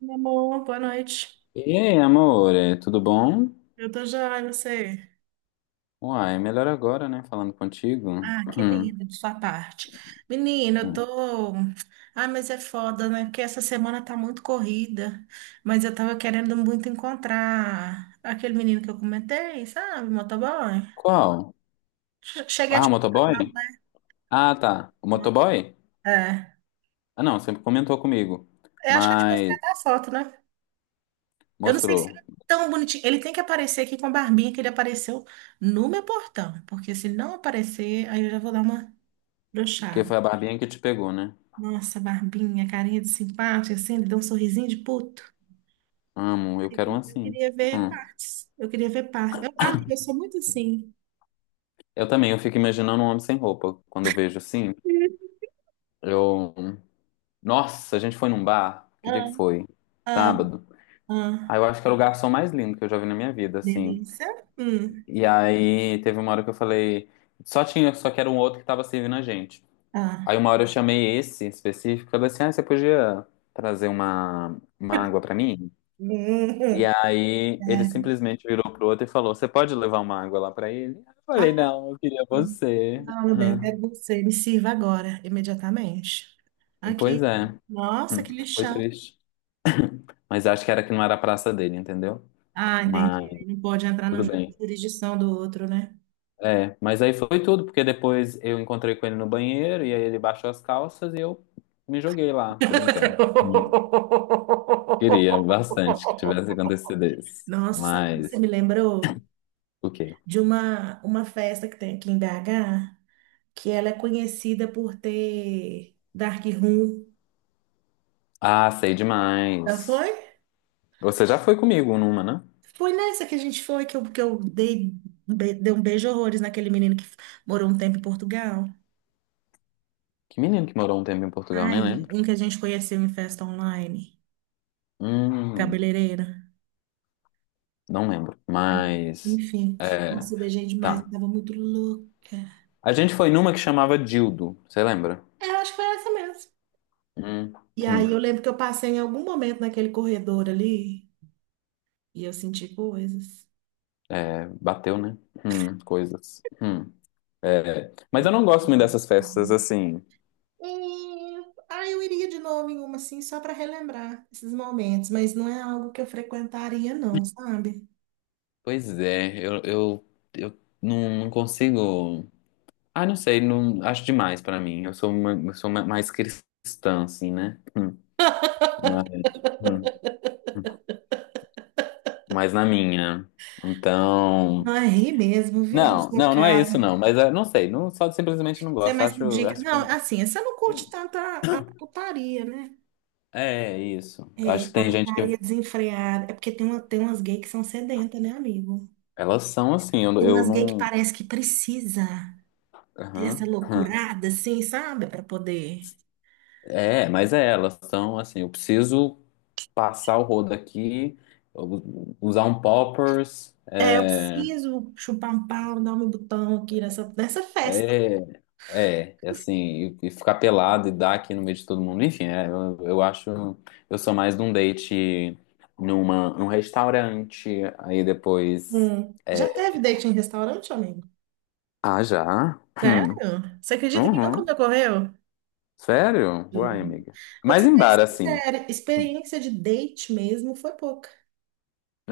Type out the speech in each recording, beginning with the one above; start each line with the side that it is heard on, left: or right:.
right: Meu amor, boa noite.
left: E aí, amor, tudo bom?
right: Eu tô joia, e você?
left: Uai, melhor agora, né? Falando contigo.
right: Ah, que
left: Hum.
right: lindo de sua parte. Menina, eu
left: Hum.
right: tô. Ah, mas é foda, né? Porque essa semana tá muito corrida. Mas eu tava querendo muito encontrar aquele menino que eu comentei, sabe? Motoboy.
left: Qual?
right: Cheguei a
left: Ah,
right: te
left: o motoboy?
right: mostrar,
left: Ah, tá. O
right: não,
left: motoboy?
right: não. é.
left: Ah, não, sempre comentou comigo.
right: Eu acho que eu te mostrei
left: Mas
right: até a foto, né? Eu não sei se ele
left: mostrou.
right: é tão bonitinho. Ele tem que aparecer aqui com a barbinha que ele apareceu no meu portão. Porque se não aparecer, aí eu já vou dar uma
left: Porque
right: brochada.
left: foi a barbinha que te pegou, né?
right: Nossa, barbinha, carinha de simpático, assim, ele dá um sorrisinho de puto.
left: Amo, eu
right: Eu
left: quero um
right: queria eu
left: assim.
right: queria ver
left: Hum.
right: partes. Eu queria ver partes. Mas eu sou muito assim.
left: Eu também, eu fico imaginando um homem sem roupa. Quando eu vejo assim, eu. Nossa, a gente foi num bar. Que dia
right: Ah,
left: que foi?
right: ah,
left: Sábado. Ah,
right: ah.
left: eu acho que era o garçom mais lindo que eu já vi na minha vida, assim.
right: Delícia. Hum,
left: E aí teve uma hora que eu falei, só que era um outro que tava servindo a gente.
right: ah.
left: Aí uma hora eu chamei esse específico, eu falei assim, ah, você podia trazer uma água pra mim? E
right: Hum,
left: aí ele
right: é.
left: simplesmente virou pro outro e falou, você pode levar uma água lá pra ele? Eu falei,
right: Ah,
left: não, eu queria você.
right: não, meu bem, é você. Me sirva agora, imediatamente.
left: Pois
right: Aqui.
left: é,
right: Nossa, que
left: foi
right: lixão.
left: triste. Mas acho que era que não era a praça dele, entendeu?
right: Ah, entendi.
left: Mas
right: Ele não pode entrar na
left: tudo bem.
right: jurisdição do outro, né?
left: É, mas aí foi tudo, porque depois eu encontrei com ele no banheiro e aí ele baixou as calças e eu me joguei lá. Tô brincando. Hum. Queria bastante que tivesse acontecido isso.
right: Nossa, sabe o que você me lembrou
left: O quê?
right: de uma festa que tem aqui em BH, que ela é conhecida por ter Dark Room.
left: Ah, sei
right: Já
left: demais.
right: foi?
left: Você já foi comigo numa, né?
right: Foi nessa que a gente foi, que eu dei, dei um beijo horrores naquele menino que morou um tempo em Portugal.
left: Que menino que morou um tempo em Portugal, nem
right: Ai,
left: lembro.
right: um que a gente conheceu em festa online,
left: Hum,
right: cabeleireira.
left: não lembro. Mas,
right: Enfim,
left: é,
right: nossa, eu beijei demais, eu
left: tá.
right: tava muito louca.
left: A gente foi numa que chamava Dildo, você lembra?
right: É, eu acho que foi essa mesmo.
left: Hum,
right: E aí eu
left: hum.
right: lembro que eu passei em algum momento naquele corredor ali, e eu senti coisas.
left: É, bateu, né? Coisas. Hum. É, mas eu
right: Nossa,
left: não gosto muito dessas festas assim.
right: é, ah, eu iria de novo em uma assim, só para relembrar esses momentos, mas não é algo que eu frequentaria, não, sabe?
left: Pois é, eu não consigo. Ah, não sei, não acho demais pra mim. Eu sou mais cristã, assim, né? Mas, hum, hum, mais na minha. Então.
right: Não é rir mesmo, viu, da
left: Não,
right: sua
left: não, não é
right: cara.
left: isso, não. Mas é, não sei, não, só simplesmente não
right: Você é
left: gosto.
right: mais por
left: Acho,
right: dica.
left: acho que.
right: Não, assim, você não curte tanto a putaria, né?
left: É isso.
right: É,
left: Acho que
right: a
left: tem gente que.
right: putaria desenfreada. É porque tem umas gays que são sedentas, né, amigo?
left: Elas são assim, eu,
right: Tem
left: eu
right: umas gays que
left: não.
right: parece que precisa dessa
left: Aham. Hum.
right: loucurada, assim, sabe? Para poder.
left: É, mas é, elas são assim, eu preciso. Passar o rodo aqui, usar um poppers,
right: É, eu preciso chupar um pau, dar meu botão aqui nessa festa.
left: é, e assim, e ficar pelado e dar aqui no meio de todo mundo. Enfim, eu acho, eu sou mais de um date num restaurante, aí depois.
right: Hum. Já
left: É.
right: teve date em restaurante, amigo?
left: Ah, já?
right: Sério?
left: Hum.
right: Você acredita que nunca me
left: Uhum.
right: ocorreu?
left: Sério?
right: Juro.
left: Uai, amiga.
right: Vou te
left: Mas
right: ser
left: em
right: bem
left: bar, assim.
right: sincera, experiência de date mesmo foi pouca.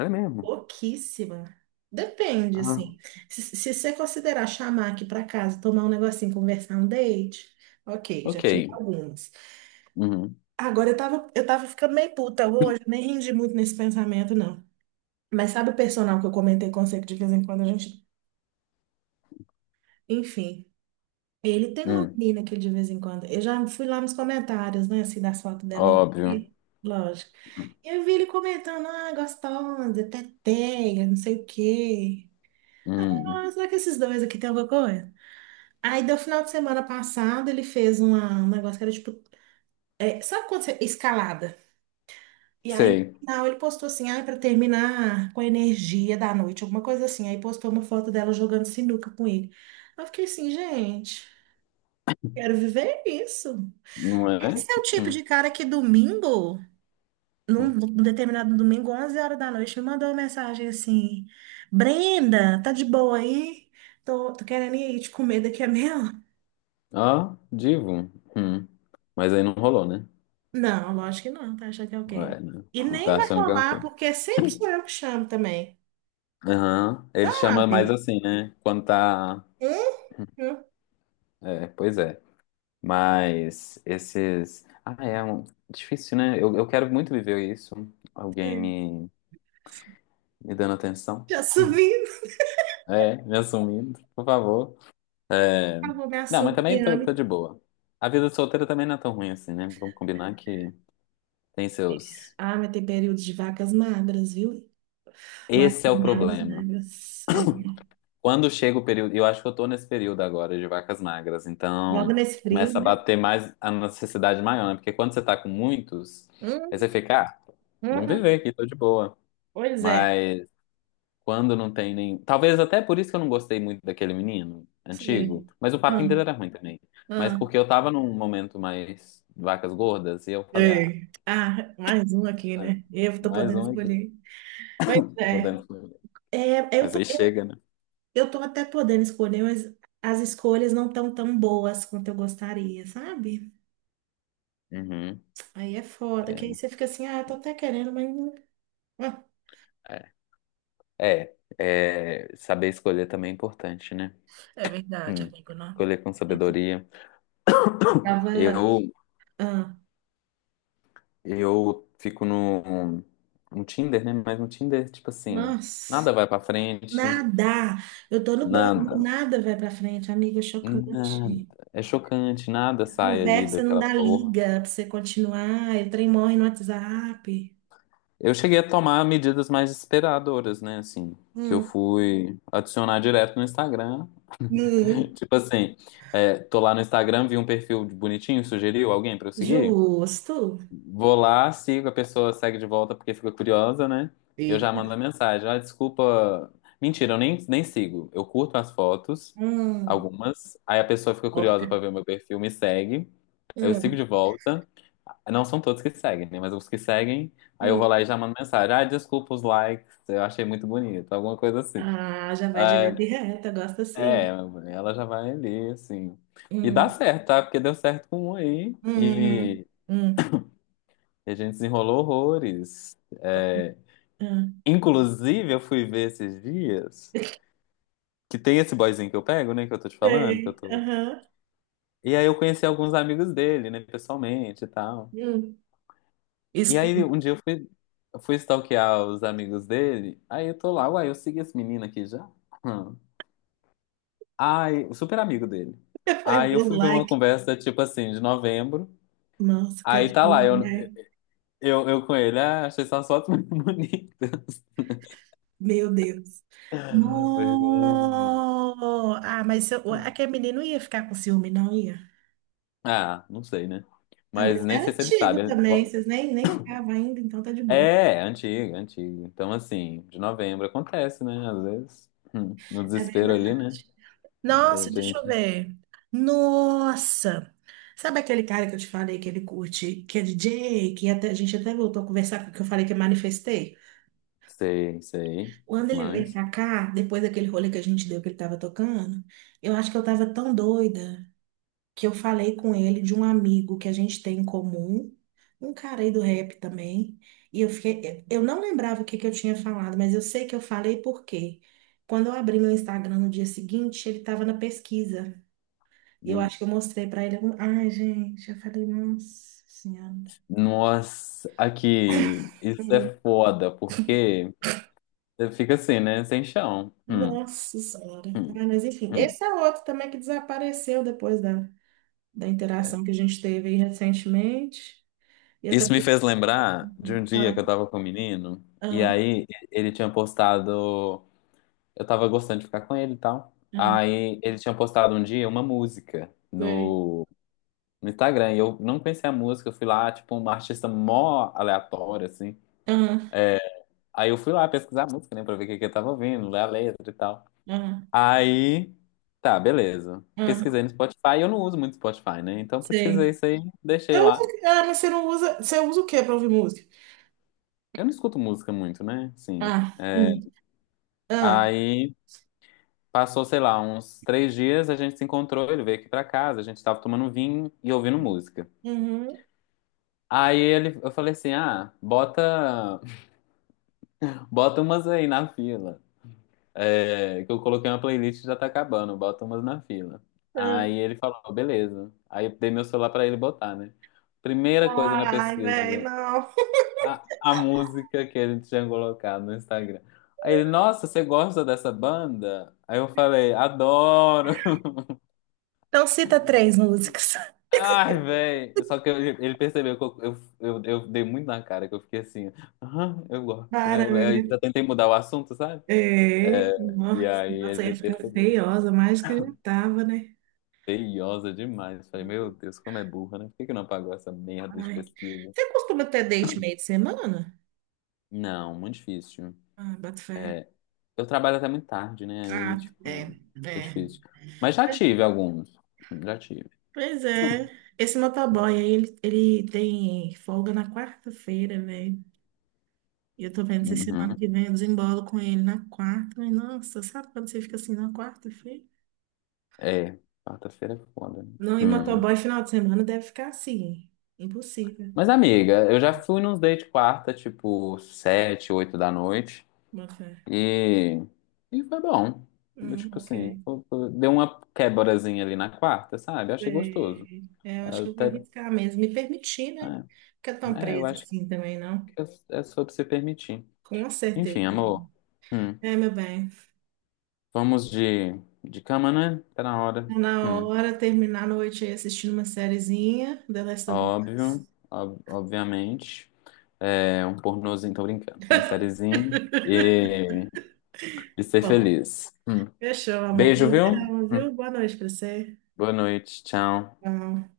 left: É mesmo?
right: Pouquíssima. Depende,
left: Ah,
right: assim. Se você considerar chamar aqui pra casa, tomar um negocinho, conversar um date, ok, já
left: ok.
right: tive algumas.
left: Uhum.
right: Agora eu tava ficando meio puta hoje, nem rendi muito nesse pensamento, não. Mas sabe o personal que eu comentei com você que de vez em quando a gente. Enfim, ele tem uma
left: Hum.
right: menina que de vez em quando. Eu já fui lá nos comentários, né, assim, das fotos dela,
left: Óbvio.
right: e, lógico. E eu vi ele comentando, gostosa, teteia, não sei o quê.
left: Hum.
right: Ah, será que esses dois aqui tem alguma coisa? Aí, do final de semana passado, ele fez um negócio que era tipo. É, sabe quando você. Escalada. E aí, no
left: Sei.
right: final, ele postou assim, para terminar com a energia da noite, alguma coisa assim. Aí postou uma foto dela jogando sinuca com ele. Eu fiquei assim, gente, quero viver isso.
left: Não é?
right: Esse é o tipo
left: Hum.
right: de cara que domingo, num,
left: Hum.
right: num determinado domingo, 11 horas da noite, me mandou uma mensagem assim: Brenda, tá de boa aí? Tô, querendo ir te comer daqui a meia hora.
left: Ah, divo. Hum. Mas aí não rolou, né?
right: Não, lógico que não, tá achando que é o quê?
left: É, né?
right: E
left: Tu
right: nem
left: Tá
right: vai
left: achando que é o
right: rolar,
left: quê?
right: porque sempre sou eu que chamo também.
left: Aham. Ele chama mais
right: Sabe?
left: assim, né? Quando tá.
right: Hum?
left: É, pois é. Mas esses. Ah, é um difícil, né? Eu quero muito viver isso. Alguém
right: Hum.
left: me dando atenção.
right: Já subindo.
left: É, me assumindo, por favor. É.
right: Ah, vou me
left: Não, mas também tô, tô
right: assoviando.
left: de boa. A vida solteira também não é tão ruim assim, né? Vamos combinar que tem seus.
right: Ah, mas tem períodos de vacas magras, viu? Magras,
left: Esse é o
right: magras,
left: problema.
right: magras. É,
left: Quando chega o período, eu acho que eu tô nesse período agora de vacas magras,
right: logo
left: então
right: nesse frio,
left: começa a
right: né?
left: bater mais a necessidade maior, né? Porque quando você tá com muitos, aí você
right: Hum,
left: fica, ah, vamos
right: uhum.
left: viver aqui, tô de boa.
right: Pois é.
left: Mas quando não tem nem. Talvez até por isso que eu não gostei muito daquele menino
right: Sei.
left: antigo, mas o
right: Ah,
left: papinho dele era ruim também. Mas
right: ah,
left: porque eu tava num momento mais vacas gordas e eu falei, ah,
right: sei. Ah, mais um aqui, né? Eu tô
left: mais
right: podendo
left: um aqui,
right: escolher. Pois
left: tô
right: é.
left: podendo comer.
right: É, eu
left: Mas
right: tô,
left: aí
right: eu,
left: chega, né?
right: eu tô até podendo escolher, mas as escolhas não estão tão tão boas quanto eu gostaria, sabe?
left: Uhum.
right: Aí é foda, que aí você fica assim, tô até querendo, mas. Ah,
left: É, é, saber escolher também é importante, né?
right: é verdade,
left: Hum.
right: amigo, não.
left: Escolher com sabedoria.
right: Tava.
left: Eu,
right: Ah,
left: eu fico no Tinder, né? Mas no Tinder, tipo assim,
right: nossa,
left: nada vai pra frente,
right: nada. Eu tô no banco,
left: nada,
right: nada vai pra frente, amiga, é
left: nada.
right: chocante.
left: É chocante, nada sai ali
right: Conversa não
left: daquela
right: dá
left: porra.
right: liga pra você continuar. Eu trem morre no WhatsApp.
left: Eu cheguei a tomar medidas mais desesperadoras, né? Assim, que eu
right: Hum,
left: fui adicionar direto no Instagram.
right: hum,
left: Tipo assim, tô lá no Instagram, vi um perfil bonitinho, sugeriu alguém pra eu seguir?
right: justo.
left: Vou lá, sigo, a pessoa segue de volta porque fica curiosa, né? Eu
right: E
left: já mando a mensagem. Ah, desculpa. Mentira, eu nem sigo. Eu curto as fotos,
right: Hum,
left: algumas. Aí a pessoa fica curiosa
right: porca.
left: pra ver o meu perfil, me segue. Eu sigo
right: Hum,
left: de volta. Não são todos que seguem, né? Mas os que seguem, aí eu vou
right: sim.
left: lá e já mando mensagem. Ah, desculpa os likes, eu achei muito bonito, alguma coisa assim.
right: Ah, já vai direto
left: Ah,
right: e reto, eu gosto
left: é,
right: assim.
left: ela já vai ali, assim. E dá
right: Hum,
left: certo, tá? Porque deu certo com um aí.
right: hum,
left: E
right: hum,
left: a gente desenrolou horrores. É,
right: hum.
left: inclusive, eu fui ver esses dias que tem esse boyzinho que eu pego, né? Que eu tô te falando, que eu
right: Sei,
left: tô.
right: aham.
left: E aí eu conheci alguns amigos dele, né? Pessoalmente e tal.
right: Hum.
left: E aí
right: Escuta,
left: um dia eu fui stalkear os amigos dele. Aí eu tô lá, uai, eu segui esse menino aqui já? Hum. Ai, o super amigo dele.
right: foi
left: Aí eu
right: meu
left: fui ver uma
right: like.
left: conversa, tipo assim, de novembro.
right: Nossa,
left: Aí tá
right: cachorro,
left: lá, eu,
right: né?
left: eu, eu com ele, ah, achei suas fotos muito bonitas.
right: Meu Deus.
left: Vergonha.
right: No! Ah, mas se eu- aquele menino ia ficar com ciúme, não ia?
left: Ah, não sei, né?
right: Ah,
left: Mas
right: mas
left: nem
right: era
left: sei se ele
right: antigo
left: sabe.
right: também, vocês nem ficavam ainda, então tá de boa.
left: É, antiga, antiga. Então, assim, de novembro acontece, né? Às vezes, no
right: É
left: desespero
right: verdade.
left: ali, né? A
right: Nossa, deixa eu
left: gente,
right: ver. Nossa! Sabe aquele cara que eu te falei que ele curte, que é DJ, que até, a gente até voltou a conversar, que eu falei que eu manifestei?
left: sei, sei,
right: Quando ele veio
left: demais.
right: pra cá, depois daquele rolê que a gente deu que ele tava tocando, eu acho que eu tava tão doida. Que eu falei com ele de um amigo que a gente tem em comum, um cara aí do rap também. E eu fiquei, eu não lembrava o que que eu tinha falado, mas eu sei que eu falei porque quando eu abri meu Instagram no dia seguinte, ele estava na pesquisa. E eu
left: Hum.
right: acho que eu mostrei para ele algum. Ai, gente, eu falei, nossa senhora.
left: Nossa, aqui, isso
right: Hum.
left: é foda, porque você fica assim, né? Sem chão.
right: Nossa senhora.
left: Hum,
right: Ah, mas enfim,
left: hum.
right: esse é outro também que desapareceu depois da interação que a gente teve aí recentemente. E eu
left: Isso me
right: também.
left: fez lembrar de um dia que
right: Ah,
left: eu tava com um menino, e
right: ah,
left: aí ele tinha postado. Eu tava gostando de ficar com ele e tal.
right: ah,
left: Aí ele tinha postado um dia uma música
right: sei.
left: no Instagram. E eu não conhecia a música, eu fui lá, tipo, uma artista mó aleatória, assim. Aí eu fui lá pesquisar a música, né, pra ver o que que eu tava ouvindo, ler a letra e tal.
right: Ah,
left: Aí, tá, beleza.
right: ah,
left: Pesquisei no Spotify, eu não uso muito Spotify, né? Então
right: sei.
left: pesquisei isso aí, deixei
right: Eu uso,
left: lá.
right: mas você não usa. Você usa o quê pra ouvir música?
left: Eu não escuto música muito, né? Sim.
right: Ah, ah,
left: Aí passou, sei lá, uns 3 dias, a gente se encontrou, ele veio aqui pra casa, a gente tava tomando vinho e ouvindo música.
right: uhum,
left: Aí ele, eu falei assim, ah, bota umas aí na fila. Que eu coloquei uma playlist e já tá acabando, bota umas na fila. Aí
right: ah.
left: ele falou, beleza. Aí eu dei meu celular pra ele botar, né? Primeira coisa na
right: Ai, velho,
left: pesquisa,
right: não.
left: a música que ele tinha colocado no Instagram. Aí ele, nossa, você gosta dessa banda? Aí eu falei, adoro!
right: Então cita três músicas.
left: Ai, velho. Só que ele percebeu que eu dei muito na cara, que eu fiquei assim, "Ah, eu gosto, né?"
right: Baranga.
left: Eu já tentei mudar o assunto, sabe?
right: É,
left: É, e
right: nossa,
left: aí
right: nossa,
left: ele
right: ia ficar
left: percebeu.
right: feiosa, mais que já tava, né?
left: Feiosa demais. Falei, meu Deus, como é burra, né? Por que que não apagou essa merda de
right: Ai.
left: pesquisa?
right: Você costuma ter date meio de semana?
left: Não, muito difícil.
right: Ah, boto fé.
left: É, eu trabalho até muito tarde, né? Aí,
right: Ah, é,
left: tipo, é
right: é.
left: difícil. Mas já tive alguns. Já tive.
right: Pois é. Esse motoboy aí, ele tem folga na quarta-feira, velho. E eu tô vendo se semana
left: Uhum.
right: que vem eu desembolo com ele na quarta. Mas, nossa, sabe quando você fica assim na quarta-feira?
left: É, quarta-feira é foda, né?
right: Não, e
left: Hum.
right: motoboy final de semana deve ficar assim. Impossível.
left: Mas, amiga, eu já fui nos date quarta, tipo, 7, 8 da noite.
right: Boa fé.
left: E, e foi bom. Tipo
right: Ok.
left: assim, deu uma quebrazinha ali na quarta, sabe? Eu achei gostoso.
right: É, é, eu acho que eu vou
left: Até,
right: arriscar mesmo. Me permitir, né? Ficar tão
left: é, eu
right: presa
left: acho.
right: assim também, não?
left: É, é sobre se permitir.
right: Com
left: Enfim,
right: certeza.
left: amor. Hum.
right: É, meu bem.
left: Vamos de cama, né? Tá na hora.
right: Tá na
left: Hum.
right: hora, terminar a noite aí assistindo uma sériezinha. The Last of Us.
left: Óbvio, obviamente. É um pornozinho, tô brincando. Uma sériezinha. E, e ser
right: Bom,
left: feliz. Hum.
right: fechou, amor.
left: Beijo, viu?
right: Prazerão,
left: Hum.
right: viu? Boa noite pra você.
left: Boa noite. Tchau.
right: Tchau.